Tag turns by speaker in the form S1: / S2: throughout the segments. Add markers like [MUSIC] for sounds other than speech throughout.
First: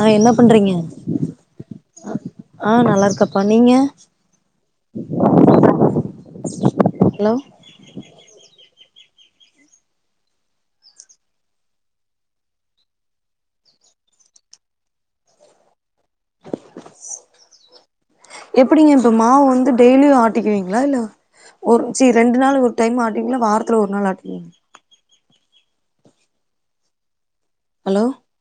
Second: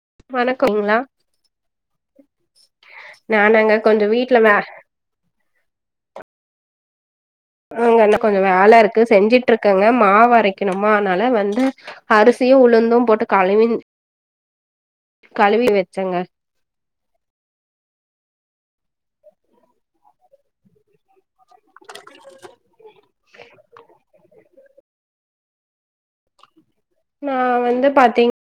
S1: ஆ என்ன பண்றீங்க
S2: வணக்கம்ங்களா
S1: ஆ நல்லா இருக்கப்பா நீங்க
S2: நானாங்க கொஞ்சோ வீட்ல வே
S1: ஹலோ
S2: அங்க என்ன கொஞ்ச வேல இருக்கு செஞ்சிட்டு இருக்கங்க மா வரைக்கணுமனால வந்து அரிசியு உளுந்து போட்டு கழுவி கழுவி வச் சங்கா
S1: எப்படிங்க இப்ப மாவு வந்து டெய்லியு ஆட்டக்குவீங்களா இல்ல ஒரு சரி ரெண்டு நாள் ஒரு டைம் ஆட்டவீங்களா வாரத்துல ஒரு நாள் ஆட்டவீங்களா
S2: நா வந்து
S1: ஹலோ
S2: பாத்தீங்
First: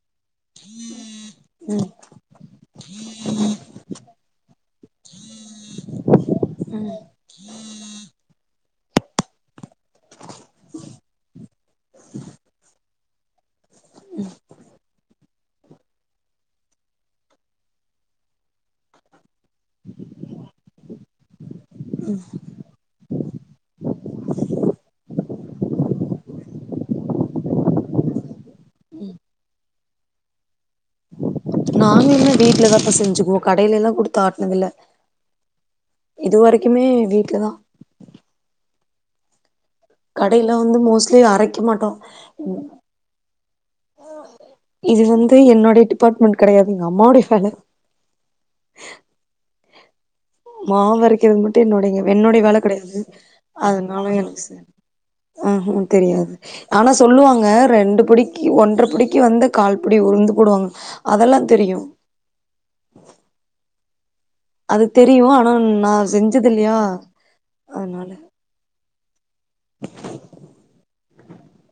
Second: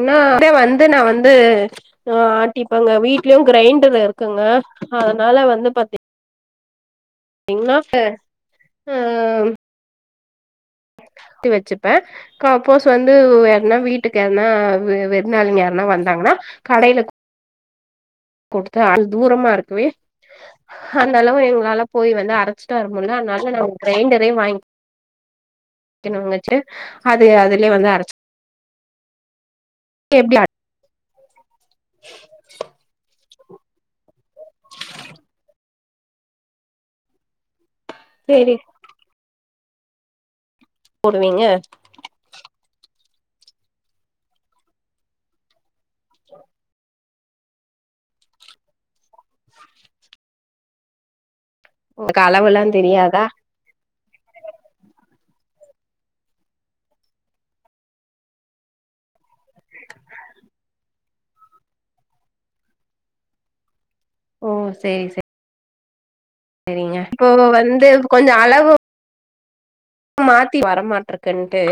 S2: ன்ன அதே வந்து நா வந்து
S1: ம்
S2: ஆட்டிப்பேங்க வீட்லயு கிரைண்டர் இருக்குங்க அதனால வந்து பாத்தீ
S1: உம்
S2: எங்கனாப் ப ஆ ஆட்டி வச்சுப்பே சப்போஸ் வந்து நா வீட்டுக்கான விருதாலிக யாருன்னா வந்தாங்கன்னா கடைல கொடுத்த தூரமா இருக்குவே அந்த அளவு எங் நால போய் வந்து அரைச்சுட்ட வர முடியல அதனால நா உ கிரைண்டரே வாங் கென் வாங்கச்சே அது அதுலயே வந்து அரச்
S1: ம்
S2: [UNINTELLIGIBLE] லாட்
S1: நாங்க என்ன வீட்ல தாப்பா செஞ்சுக்குவோ கடைல எல்லா குடுத்து ஆட்னதில்ல இது வரைக்குமே வீட்லதா
S2: சேரி
S1: கைல வந்து மோஸ்ட்லி
S2: போடுவீங்க
S1: அரைக்க மாட்டோ இது வந்து என்னோடைய டிபார்ட்மெண்ட் கெடையாது எங்கம்மாவுடய வேல மாவரைக்கறத் மட் டு என்னோடைங்க
S2: உங்களுக்கு
S1: என்னோடைய வேல
S2: அளவுல்லா
S1: கெடையாது
S2: தெரியாதா
S1: அ னாலயன்ஸு ம்ஹும் தெரியாது ஆனா சொல்லுவாங்க ரெண்டு படிக்கு ஒன்றர படிக்கு வந்து கால்படி உருந்து போடுவாங்க அதெல்லா தெரியு அது தெரியு ஆனா ம் நா செஞ்
S2: செரிங்க இப்போ வந்து கொஞ்ச அளவு மாத்தி வரமாட்ருக்குன்ட்டு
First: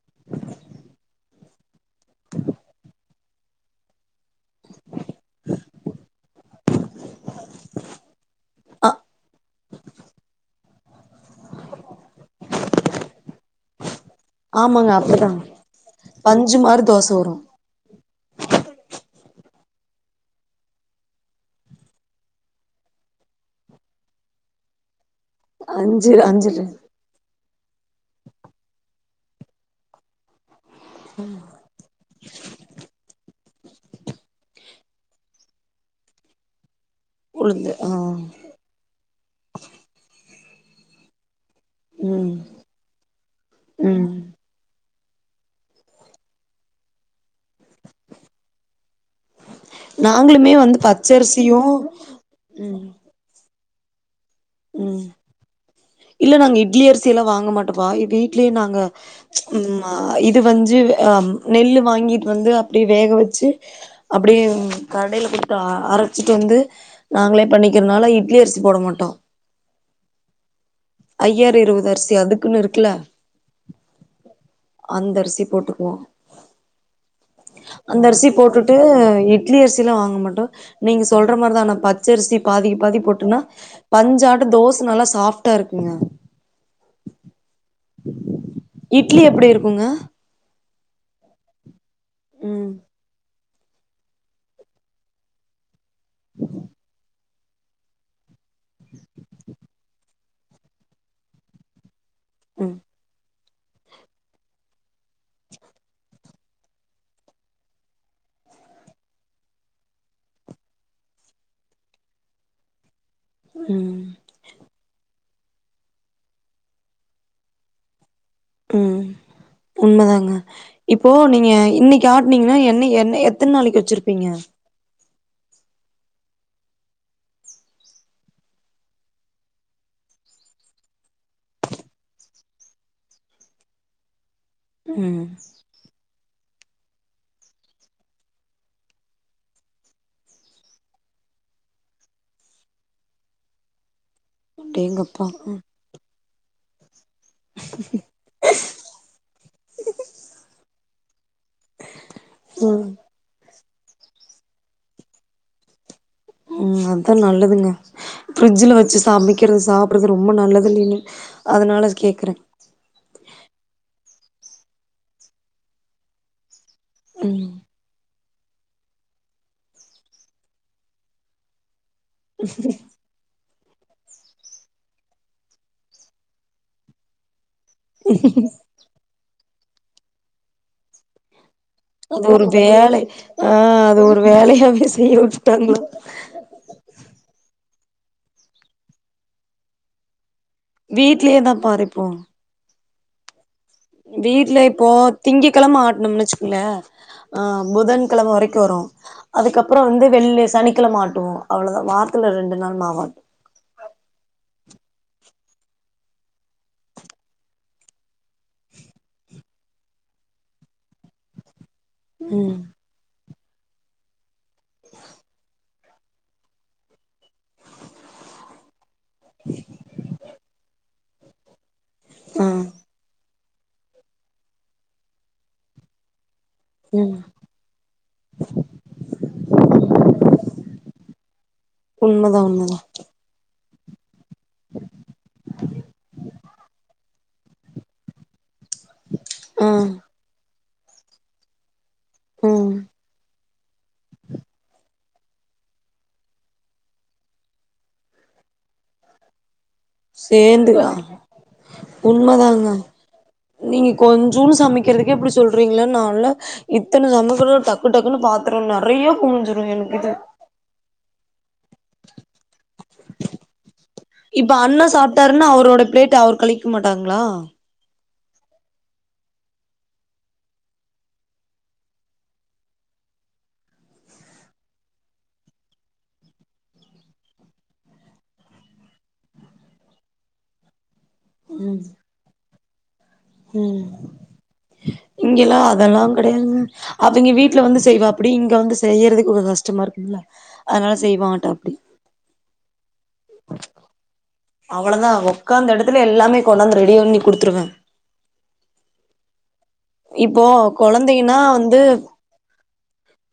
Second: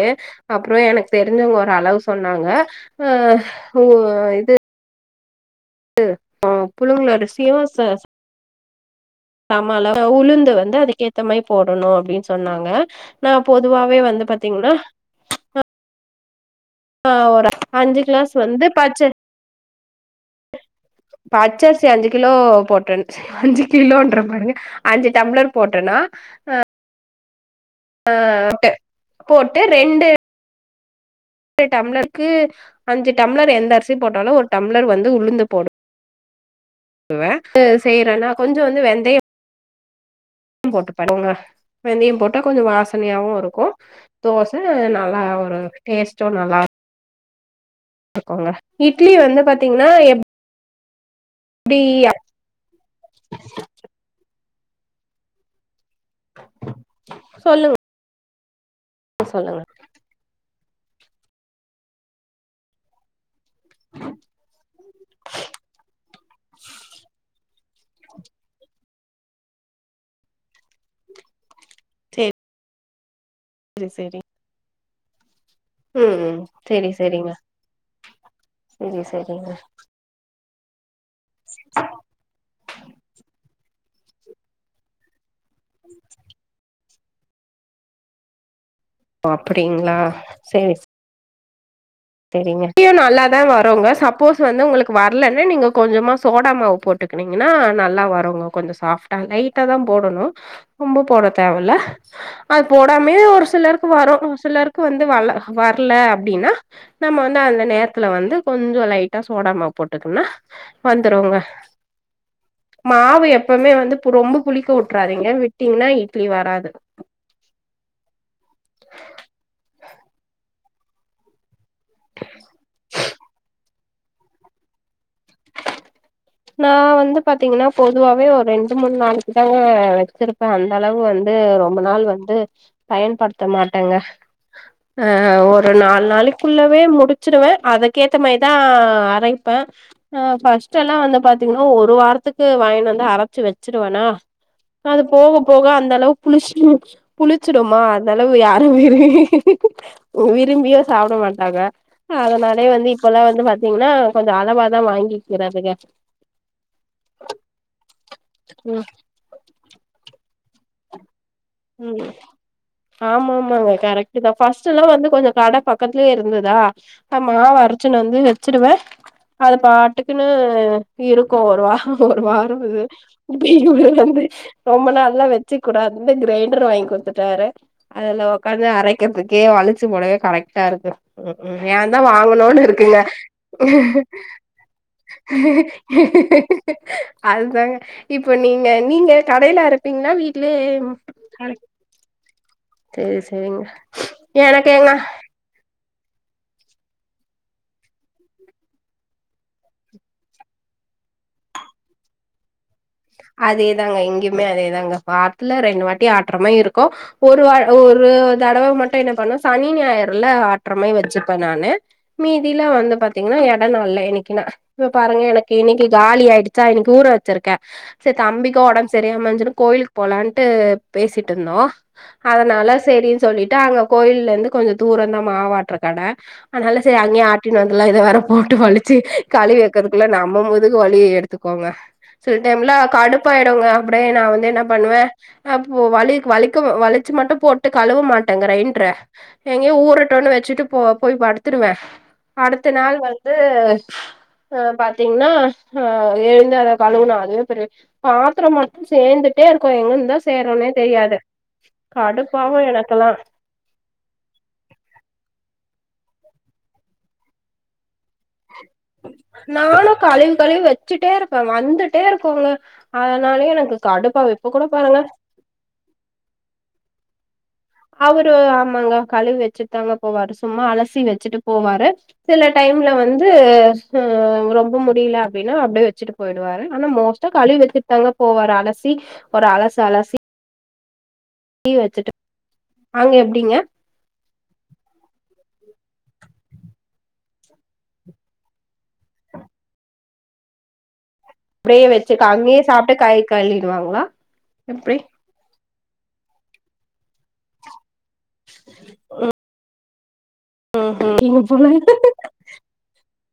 S2: அப்பறோ எனக்கு தெரிஞ்சவ்ங்க ஒரு அளவு சொன்னாங்க அ ஓ ந்து [INAUDIBLE] ம் புழுங்கலரிசியு ச
S1: அ
S2: சம அள அ உளுந்து வந்து அதுக்கேத்த மாரி போடணு அப்டின் சொன்னாங்க நா பொதுவாவே வந்து பாத்தீங்ன்னா
S1: வந்
S2: ஆ ஒரு அஞ்சு கிளாஸ் வந்து பச்ச பச்சரிசி அஞ்சு கிலோ போட்டன் அஞ்சு கிலோன்ற பாருங்க அஞ்சு டம்ளர் போட்டன்னா ஆ [INAUDIBLE] ட்டு போட்டு ரெண்டு ஒரு டம்ளர்க்கு அஞ்சு ட ம்ளர் எந்த அரிசி போட்டாலு ஒரு டம்ளர் வந்து உளுந்து போடு வே
S1: உளுந்து
S2: [INAUDIBLE]
S1: ஆ
S2: செய்யறனா கொஞ்சோ வந்து வெந்தயோ போட்டு பண்ணுங்க வெந்தயோ
S1: ம்
S2: போட்டா கொஞ்ச வாசனயாவு இருக்கு
S1: ம்.
S2: தோச நல் லா ஒரு டேஸ்ட்டு நல்லா இருக்குங்க இட்லி வந்து பாத்தீங்ன்னா எப்
S1: ச்சர்சியு
S2: [INAUDIBLE]
S1: ம் இல்ல நாங்க இட்லி அரிசி எல்லா வாங்க
S2: சொல்லுங்க
S1: மாட்டோப்பா இட்லி ட்லே நாங்க
S2: சொல்லுங்க
S1: ம் இது வந்து செஞ்சி நெல் வாங்கிட்டு வந்து அப்டியே வேக வச்சு அப்டியே கடைல குடுத்து அரைச்சிட்டு வந்து நாங்ளே பண்ணிக்கிறனால இட்லி அரிசி போட மாட்டோம் ஐயாறு இருவது அரிசி அதுக்குன்னு இருக்குல
S2: செரி செரி
S1: அந்தரிசி
S2: ம் செரி செரி
S1: அந்த அரிசி போட்டுட்டு
S2: செரிங்க
S1: இட்லி அரிசி எல்லா வாங்க மாட்டோ நீங்க சொல்ற மாரிதான் நா பச்சரிசி பாதிக்கு பாதி போட்டன்னா பஞ்சாட்டம் தோச நல்லா சாஃப்டா ட்டா இருக்கூங்க [INAUDIBLE]
S2: அப்டிங்ளா செரி செ செரிங்க
S1: ம்
S2: இட்லியும் நல்லாதான் வரூ சப்போஸ் வந்து உங்களுக்கு வர்லன்னா நீங்க கொஞ்சமா சோடா மாவு போட்டுக் ங்கன்னா நல்லா வரூம்ங்க கொஞ்சொம் சாஃப்டா லைட்டா தான் போடணும் ரொம்ப போட தேவல்ல அது
S1: ம்
S2: போடாமயே ஒரு ஒரு சிலருக்கு வரும் சிலருக்கு வந்து வல வர்ல அப் அப்டின்னா நம்ம வந்து அந்த நேரத்துல வந்து கொஞ்சொம் லைட்டா சோடாமாவு போட்டுக்குனா வந்துரூங்க மாவு எப்பமே வந்து
S1: ம்
S2: ரொம்ப புளிக்க வுட்றாரதிங்க விட்டீங்னா இட்லி வராது
S1: ம் உண்ம தாங்க இப்போ நீங்க இன்னைக்கு ஆட்னிங்னா என்ன எத்ன நாளைக்கு வச்சிருப்பீங்க ப்பீங்க
S2: நா வந்து பாத்தீங்கன்னா பொதுவாவே ஒரு ரெண்டு மூணு நாளுக்கு தாங்க வச்சிருப்பேன் அந்தளவு வந்து ரொம்ப நாள் வந்து பயன்படுத்த மாட்டேங்க ஆ
S1: ம்
S2: ஒரு நாலு நாளைக் குள்ளவே முடிச்சுருவே அதுக்கேத்த மாரிதா அரைப்பே ஆ ஃபஸ்டெல்லா அந்த பாத்தீங்கன்னா ஒரு வாரத்துக்கு வாங்கினு வந்து அரச்சு வெச்சுருவேனா அது
S1: அடேங்கப்பா
S2: போக போக அந்தளவுக் [UNINTELLIGIBLE] புளிச்சுடுமா அதனால யாரோ வி விரும்பியே சாப்டமாட் அதா அதனாலேயே வந்து
S1: ம்
S2: இப்பல்லா வந்து மத் இப்பல்லா கொஞ்சோ அளவாதா வாங்கிக்கிறதுங்க
S1: ம் அதா நல்லதுங்க ஃப்ரிட்ஜுல
S2: ம்
S1: வெச்சு சமைக்குறது சாப்புட்றது ரொ ம்ப நல்லதுல்லீனு
S2: ம் ஆமா ஆமாங்க கரெக்ட் கண்டிப்பா ஃபர்ஸ்ட்டுலா வந்து கொஞ்சோ கட பக்கத்துலேயே இருந்துதா நா
S1: ம்
S2: மாவ அரச்சு ன்னு வந்து வெச்சிடுவ அது பாட்டுக்குன்னு இருக்கோ ஒரு வாரோ ஒரு வாரோ இது ரொம்ப நாள்லா வெச்சுக்கக்கூடாதுன்னு கிரைண்டர் வாங்கி குடுத்துட்டாரு அதுல ஒக்காந்து அரைக்கறதுக் கே வலிச்சு போடவே கரெக்டா இருக்கு ம் ம் ஏ தா
S1: அது ஒரு
S2: வாங்குனோன்னு இருக்குங்க
S1: வேலை ஆ அது ஒரு வேலையாவே செய்ய விட்டுட்டாங்களா
S2: அதுதாங்க இப்ப நீங்க நீங்க கடையில அரைப்பீங்களா வீட்லயே
S1: வீட்லேயே தாப்பா அரைப்போ
S2: சேரி சேரிங்க
S1: வீட்ல
S2: எனக்கு
S1: இப்போ
S2: எங்க
S1: திங்கக்கெழம ஆட் னும்னு வெச்சுக்கோங்கள ஆ புதன்கெழம வரைக்கு வரோ அதுக்கப்புறோ வந்து வெள்ளி சனிக்கெழம ஆட்டுவோ அவ்ளோதா வாரத்துல ரெண்டு நாள் மாவாட்
S2: அதேதாங்க இங்கியுமே அதேதாங்க வார்த்துல ரெண்டு வாட்டி ஆட்றமாரி இருக்கோ ஒருவா ஒரு தடவ மட்டு என்ன பண்ணோ சனி ஞாயிறுல ஆட்றமாரி வெச்சுப்ப நானு
S1: ம்
S2: மீதில வந்து பாத் பாத்தீங்கன்னா எட நாள்ல இன்னிக்கு ‌நா இப்ப பாருங்க எனக்கு இன்னிக்கு காலி ஆயிடுச்சா இன்னிக்கு ஊற வெச்சிருக்க சரி தம்பிக்கோ ஒடம்பு சரியாம இருந்துசுன்னு கோயிலுக்கு போலான்ட்டு பேசிட்டுந்தோ
S1: ஆ
S2: அதனால செரி சொல்லிட்டு அங்க கோயில்லந்து கொஞ்சோ தூரோதா மாவாட்ற கட அதனால சரி
S1: ம்
S2: அங்கேயே ஆட்டின்னு வந்துலா இத வேற போட்டு வலிச்சு கழிவி வெக்கிறதுக்குள்ள நம்ம முதுகு வலி எடுத்துக்கோங்க சில
S1: உண்மதா
S2: டைம்ல
S1: உண்மதா
S2: ப்பாயுடுங்க அப்டியே நா வந் என்ன பண்ணுவே அப்போ வலிக் வலிக்க வளிச்சு மட்டு போட்டு கழுவ மாட்டேங்கிறேங் கிற
S1: ஆ
S2: எங்யோ ஊறடோன்னு வெச்சுட்டு போ போய் படுத்துடுவே அடுத்த
S1: ம்
S2: நாள் வந்து பாத்தீங்ன்னா எழுந்து அத கழுவுனா அதுவே பெரிய பாத்ரோ மட்டு சேந்துட்டே இரு
S1: சேந்துகா
S2: கடுப்பாவு
S1: உண்மதாங்க
S2: எனக்கெல்லா
S1: நீங்க கொஞ்சுன்னு சமைக்கறதுக்கே இப்டி சொல்றீங்ளே நாலா இத்தன [UNINTELLIGIBLE] டக்கு டக்குன்னு பாத்
S2: நானு கழுவி கழுவி வச்சுட்டே இருப்பே வந்துட்டே இருக்குகோங்க அதனாலயே எனக்கு கடுப்
S1: இப்ப அண்ணா சாப்ட்டாருன்னா அவரோட பிளேட்ட அவுரு கழுவிகி மாட்டாங்ளா
S2: அவுரு ஆமாங்க கழுவி வச்சுட் தாங்க போவாரு சும்மா அலசி வச்சுட்டு போவாரு சில டைம்ல வந்து ரொம்ப முடில அப்டின்னா அப்டியே வச்சிட் பொயிடுவாரு ஆனா மோஸ்டா கழுவி வச்சுட் தாங்க போவாரு அலசி ஒரு அலசு அலசி
S1: ம்
S2: வச்சுட்டு அங்க எப்டிங்க
S1: ம் இங்கெல்லா அதெல்லா கெடையாதுங்க அவிங்க வீ ட்ல வந்து செய்வாப்டி இங்க வந்து செய்யறதுக்கு கொஞ்சோ கஷ்டமா இருக்கும்ல அதனால செய்வாட்டாப்டி
S2: அப்டியே வெச்சு அங்கயே சாப்ட்ட கை கழுவிடுவாங்களா அப்டி
S1: காந்த எடத்துல எல்லாமே கொண்டாந்து ரெடி பண்ணி குடுத்துருவே
S2: ஆஹ்
S1: இப்போ கொழந்தைன்னா வந்து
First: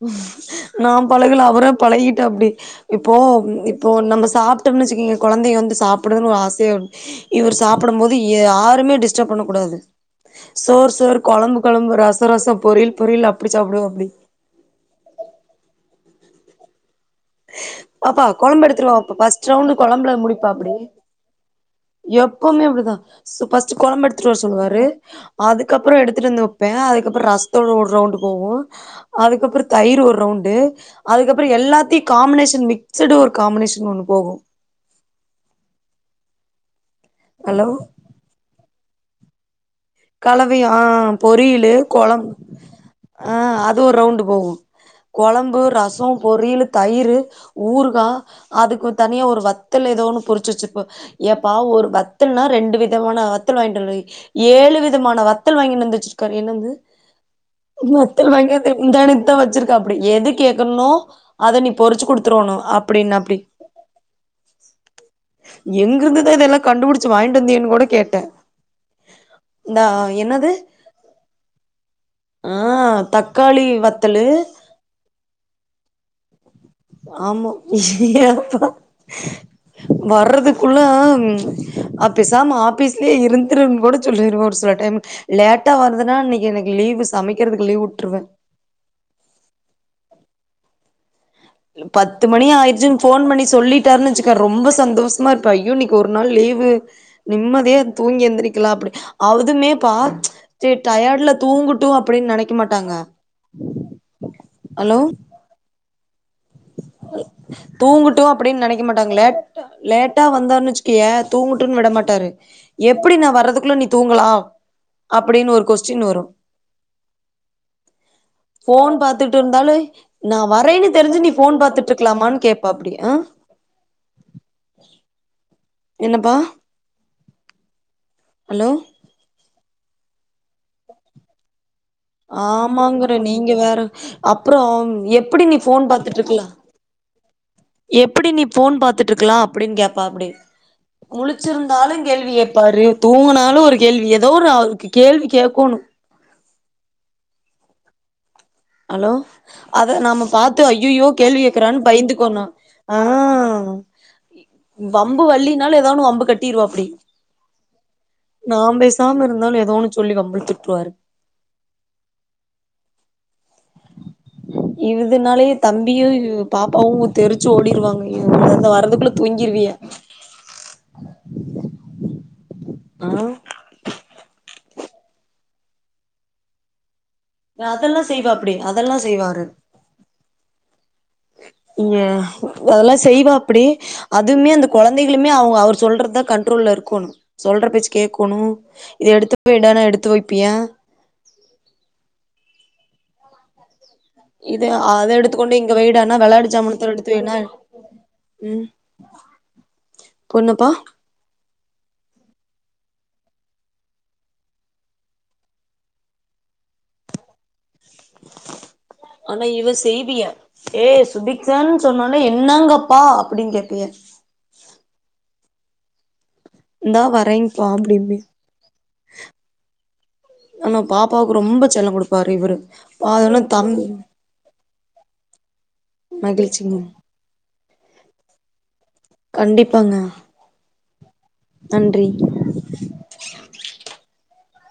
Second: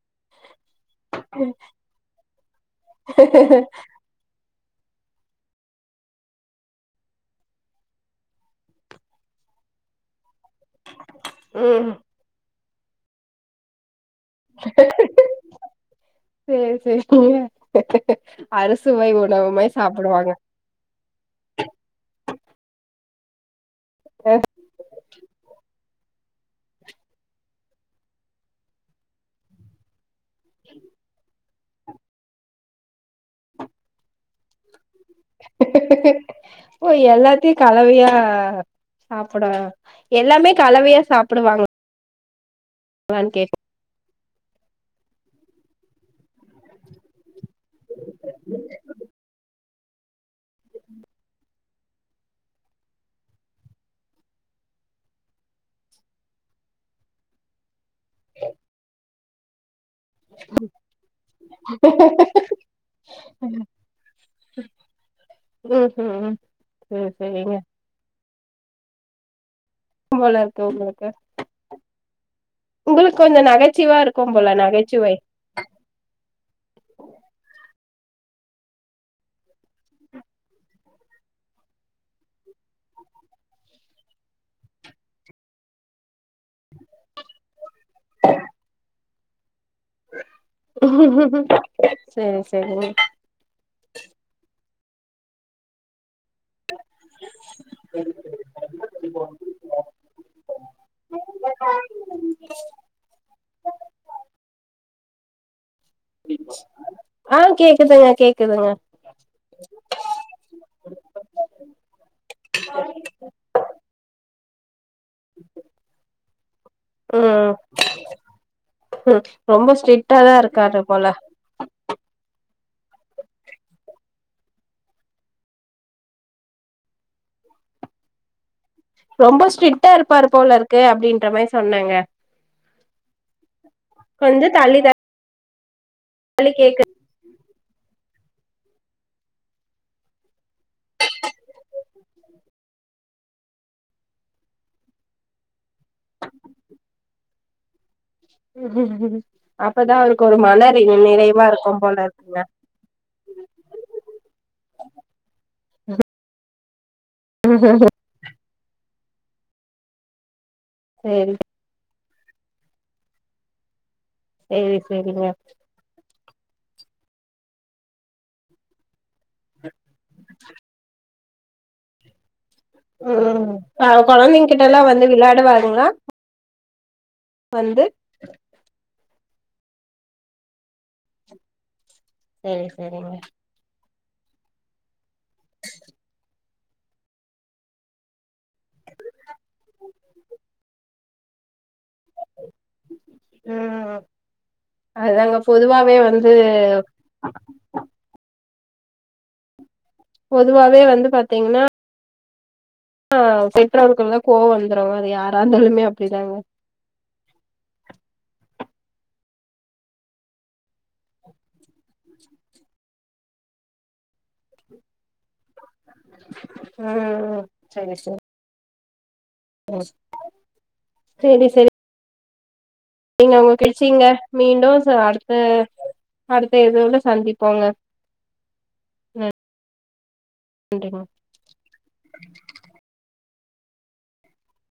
S1: உம் நா பழகல அவரா பழகிட்டாப்டி இப்போ இப்போ நம்ப சாப் டம்னு வெச்சுகைங்க கொழந்தைய வந்து சாப்புடுனு ஆசையா இவரு சாப்டம் போது யாருமே டிஸ்டர்ப் பண்ணக்கூடாது சோ கொழம்பு
S2: ம்
S1: கொழம்பு ரச ரசம் பொறியல் பொறியல் அப்டி சாப்டுவாப்டி
S2: சேரி சேரி
S1: அப்பா கொழம்பு எடுத்துட்டு வாபா ஃபர்ஸ்ட்
S2: உணவுமாய்
S1: ரவுண்ட் கொழம்புல
S2: சாப்டுவாங்க
S1: முடிப்பாப்டி எப்பமே அப்டிதா ஃபர்ஸ்ட்டு கொழம்பு
S2: அ
S1: எடுத்துட்டு வர சொல்லாரு அதுக்கப்றோ எடுத்து ட்டு வந்து வப்பே அதுகப்றோ ரசதுல ஒரு ரவுண்டு போவு அதுகப்றோ தயிர் ஒரு ரவுண்டு அதுகப் அப்றோ எல்லாத்தையு காமினேஷன் மிக்சடா ஒரு காமினேஷன் ஒன்னு போகு
S2: ஏ எல்லாத்தையு
S1: ஹலோ
S2: கலவயா சாப்புட எல்லாமே
S1: கலவையா ஆ பொரியலு
S2: சாப்புடுவாங்களான்னு
S1: கொழம் ஆ
S2: கேட்
S1: அது ஒரு ரவுண்டு போகு கொழம்பு ரசோ பொரியலு தயிரு ஊருகா அதுக்கு தனியா ஒரு வத் வத்தல் எதோ ஒன்னு பொருச்சு வச்சுப்பா ஏப்பா ஒரு வத்தல்னா ரெண்டு விதமான வத்தல் வாங்கிட்டு வருவிங்க ஏழு வித மான வத்தல் வாங்கினு வந்து வச்சுருக்காரு என்னது வத்தல் வாங்கி முந்தா நேத்துதா வச்சுருக் அப்டி எது கேக்குற்னோ அத நீ பொறுச்சு குடுத்துருணோ அப்டின்னு அப்டி
S2: ம்
S1: எங்கிருந்துதா
S2: ம்
S1: இதெல்லா
S2: சேரி
S1: கண்டுபிடிச்சு வாங்கிட்டு
S2: சேரிங்க
S1: வந்தேனு கூட கேட்ட
S2: போல இருக்கு உங்களுக்கு
S1: ஆ
S2: உங்களுக்கு கொஞ்சோ
S1: தக்காளி
S2: நகைச்சுவயா
S1: வத்தலு
S2: இருக்கும் போல நகைச்சுவை
S1: ஆமா ஏப்பா வர்றதுக்குள்ள அப்ப பேசாம ஆபீஸ்லயே இருந்துருன்னு கூட சொல்லிருவோ ஒரு சில டைமு லேட்டா வருதுன்னா இன்னைக் எனக்கு லீவு சமைக்கிறதுக்கு லீவ் உட்டுருவே
S2: உம் உம்
S1: பத்து மணி ஆயிடுச்சுன்னு போன் பண்ணி சொல்லிட்டாருன்னு வச்சுக்க ரொம்ப சந்தோஷமா இருப்பா ஐயோ இன்னிக்கி ஒரு ஒரு நாள் லிவு நிம்மதியா தூங்கி எழுந்திரிக்கலா அப்டி அதுமே பா சேரி டயர்ட்ல தூங்குட்டு அப்டின்னு நெனைக்க மாட்டாங்க ஹலோ
S2: ஆ கேக்குதுங்க
S1: தூங்கட்டு அப்டின்னு
S2: கேக்குதுங்க
S1: நெனைக்க மாட்டாங்கல லேட்டா லேட்டா வந்தானு வச்சுக்கயே தூங்கட்டும்ன்னு விட மாட்டாரு எப்டி நா வர்றதுக்குள்ள நீ தூங்கலா அப்டின்னு ஒரு கொஸ்டின் வரு
S2: ம்
S1: போன்
S2: ம்
S1: பாத்துட்டு
S2: ரொம்ப
S1: இருந்தாலு
S2: ஸ்ட்ரிக்டா தா
S1: நா
S2: இருக்காரு
S1: வரேன்னு
S2: போல
S1: தெரிஞ்சு நீ பாத்துட்டுருக்கலாமான்னு கேக்பாப்டி ஆ என்னப்பா ஹலோ
S2: ரொம்ப ஸ்ட்ரிக்டா இருப்பாரு போல இருக்கு அப்டின்ற மாரி சொன்
S1: ஆமாங்குறே நீங்க வேற
S2: கொஞ்சோ
S1: அப்றோ
S2: தள்ளி
S1: எப்டி நீ போன் பாத் ட்டு இருக்கலா
S2: தள்ளி கேக்குது
S1: ஏ எப்புடி நீ போன் பாத்துட்டு இருக்கலா அப்டின்னு கேப்பாப்புடி முளுச்சுருந்தாலு கேள்விகேப்பாரு தூங்குனாலு ஒரு கேள்வி எதோ ஒரு அவருக்கு கேள்வி கேக்கோணு ஹலோ அத
S2: அப்பதா அவருக்கு
S1: நாம
S2: ஒரு
S1: பாத்து
S2: மன
S1: ஐயையோ கேள்வி
S2: நிறைவா
S1: கேக்குறானு
S2: இருக்கும் போல இருக்குங்க
S1: பயந்துக்கோனு அ அ வம்பு வள்ளினாலு எதாவொன்னு வம்பு கட்டிருவாப்டி அப்டி நா பேசாம இருந்தாலு எதோன்னு சொல்லி வம்புலுத்து
S2: சேரி சேரி சேரிங்க
S1: இதுனாலயே தம்பியு பாப்பாவு தெருச்சு ஓடிருவாங்க [INAUDIBLE] வரதுக்குள்ள தூங்கிருவியா ஆ
S2: ம் அ கொழந்தங் கிட்டல்லா வந்து விளாடுவாங்களா
S1: அதெல்லா செய்வா அப்டி அதெல்லா செ செய்வாரு
S2: சேரி
S1: [UNINTELLIGIBLE] அதெல்லா
S2: சேரிங்க
S1: செய்வா அப்டி அதுமே அந்த கொழந்தைகளுமே அவங் அவர் சொல்றதுதா கண்ட்ரோல்ல இருக்கோணு சொல்ற பேச்சு கேக்கொணு இத எடுத்துவைடானா எடுத்து வெப்பியா
S2: ம்
S1: இது அத
S2: அதுதாங்க
S1: எடுத்துக்கொண்டு இங்க
S2: பொதுவாவே
S1: வைடானா
S2: வந்து
S1: வெளயாட்டு ஜாமன்தா எடுத்துவைடானா ம் பொண்ணுப்பா
S2: பொதுவாவே வந்து பாத்தீங்கன்னா ஆ பெற்றோருக்குலா கோவம் வந்துரு அது யாரா இருந்தாலுமே அப்டிதாங்க
S1: ஆனா இவ செய்வியே ஏ சுதிக்ஷா சொன்னாளே என்னங்கப்பா அப்டின்னு கேப்பியே இந்தா
S2: ம்
S1: வரேங்ப்பா அப்டிம்பே
S2: ஓஸ்
S1: ஆனா பாப்பாவுக்கு ரொம்ப செல்ல கொடு ப்பாரு இவரு
S2: நீங்க
S1: பாத்தோன
S2: உங்க
S1: தம்பி
S2: கிழிசீங்க மீண்டு அ அடுத்த அடுத்த
S1: மகிழ்ச்சிங்க
S2: இதுல சந்திப்போங்க ம்
S1: போங்க நன்றி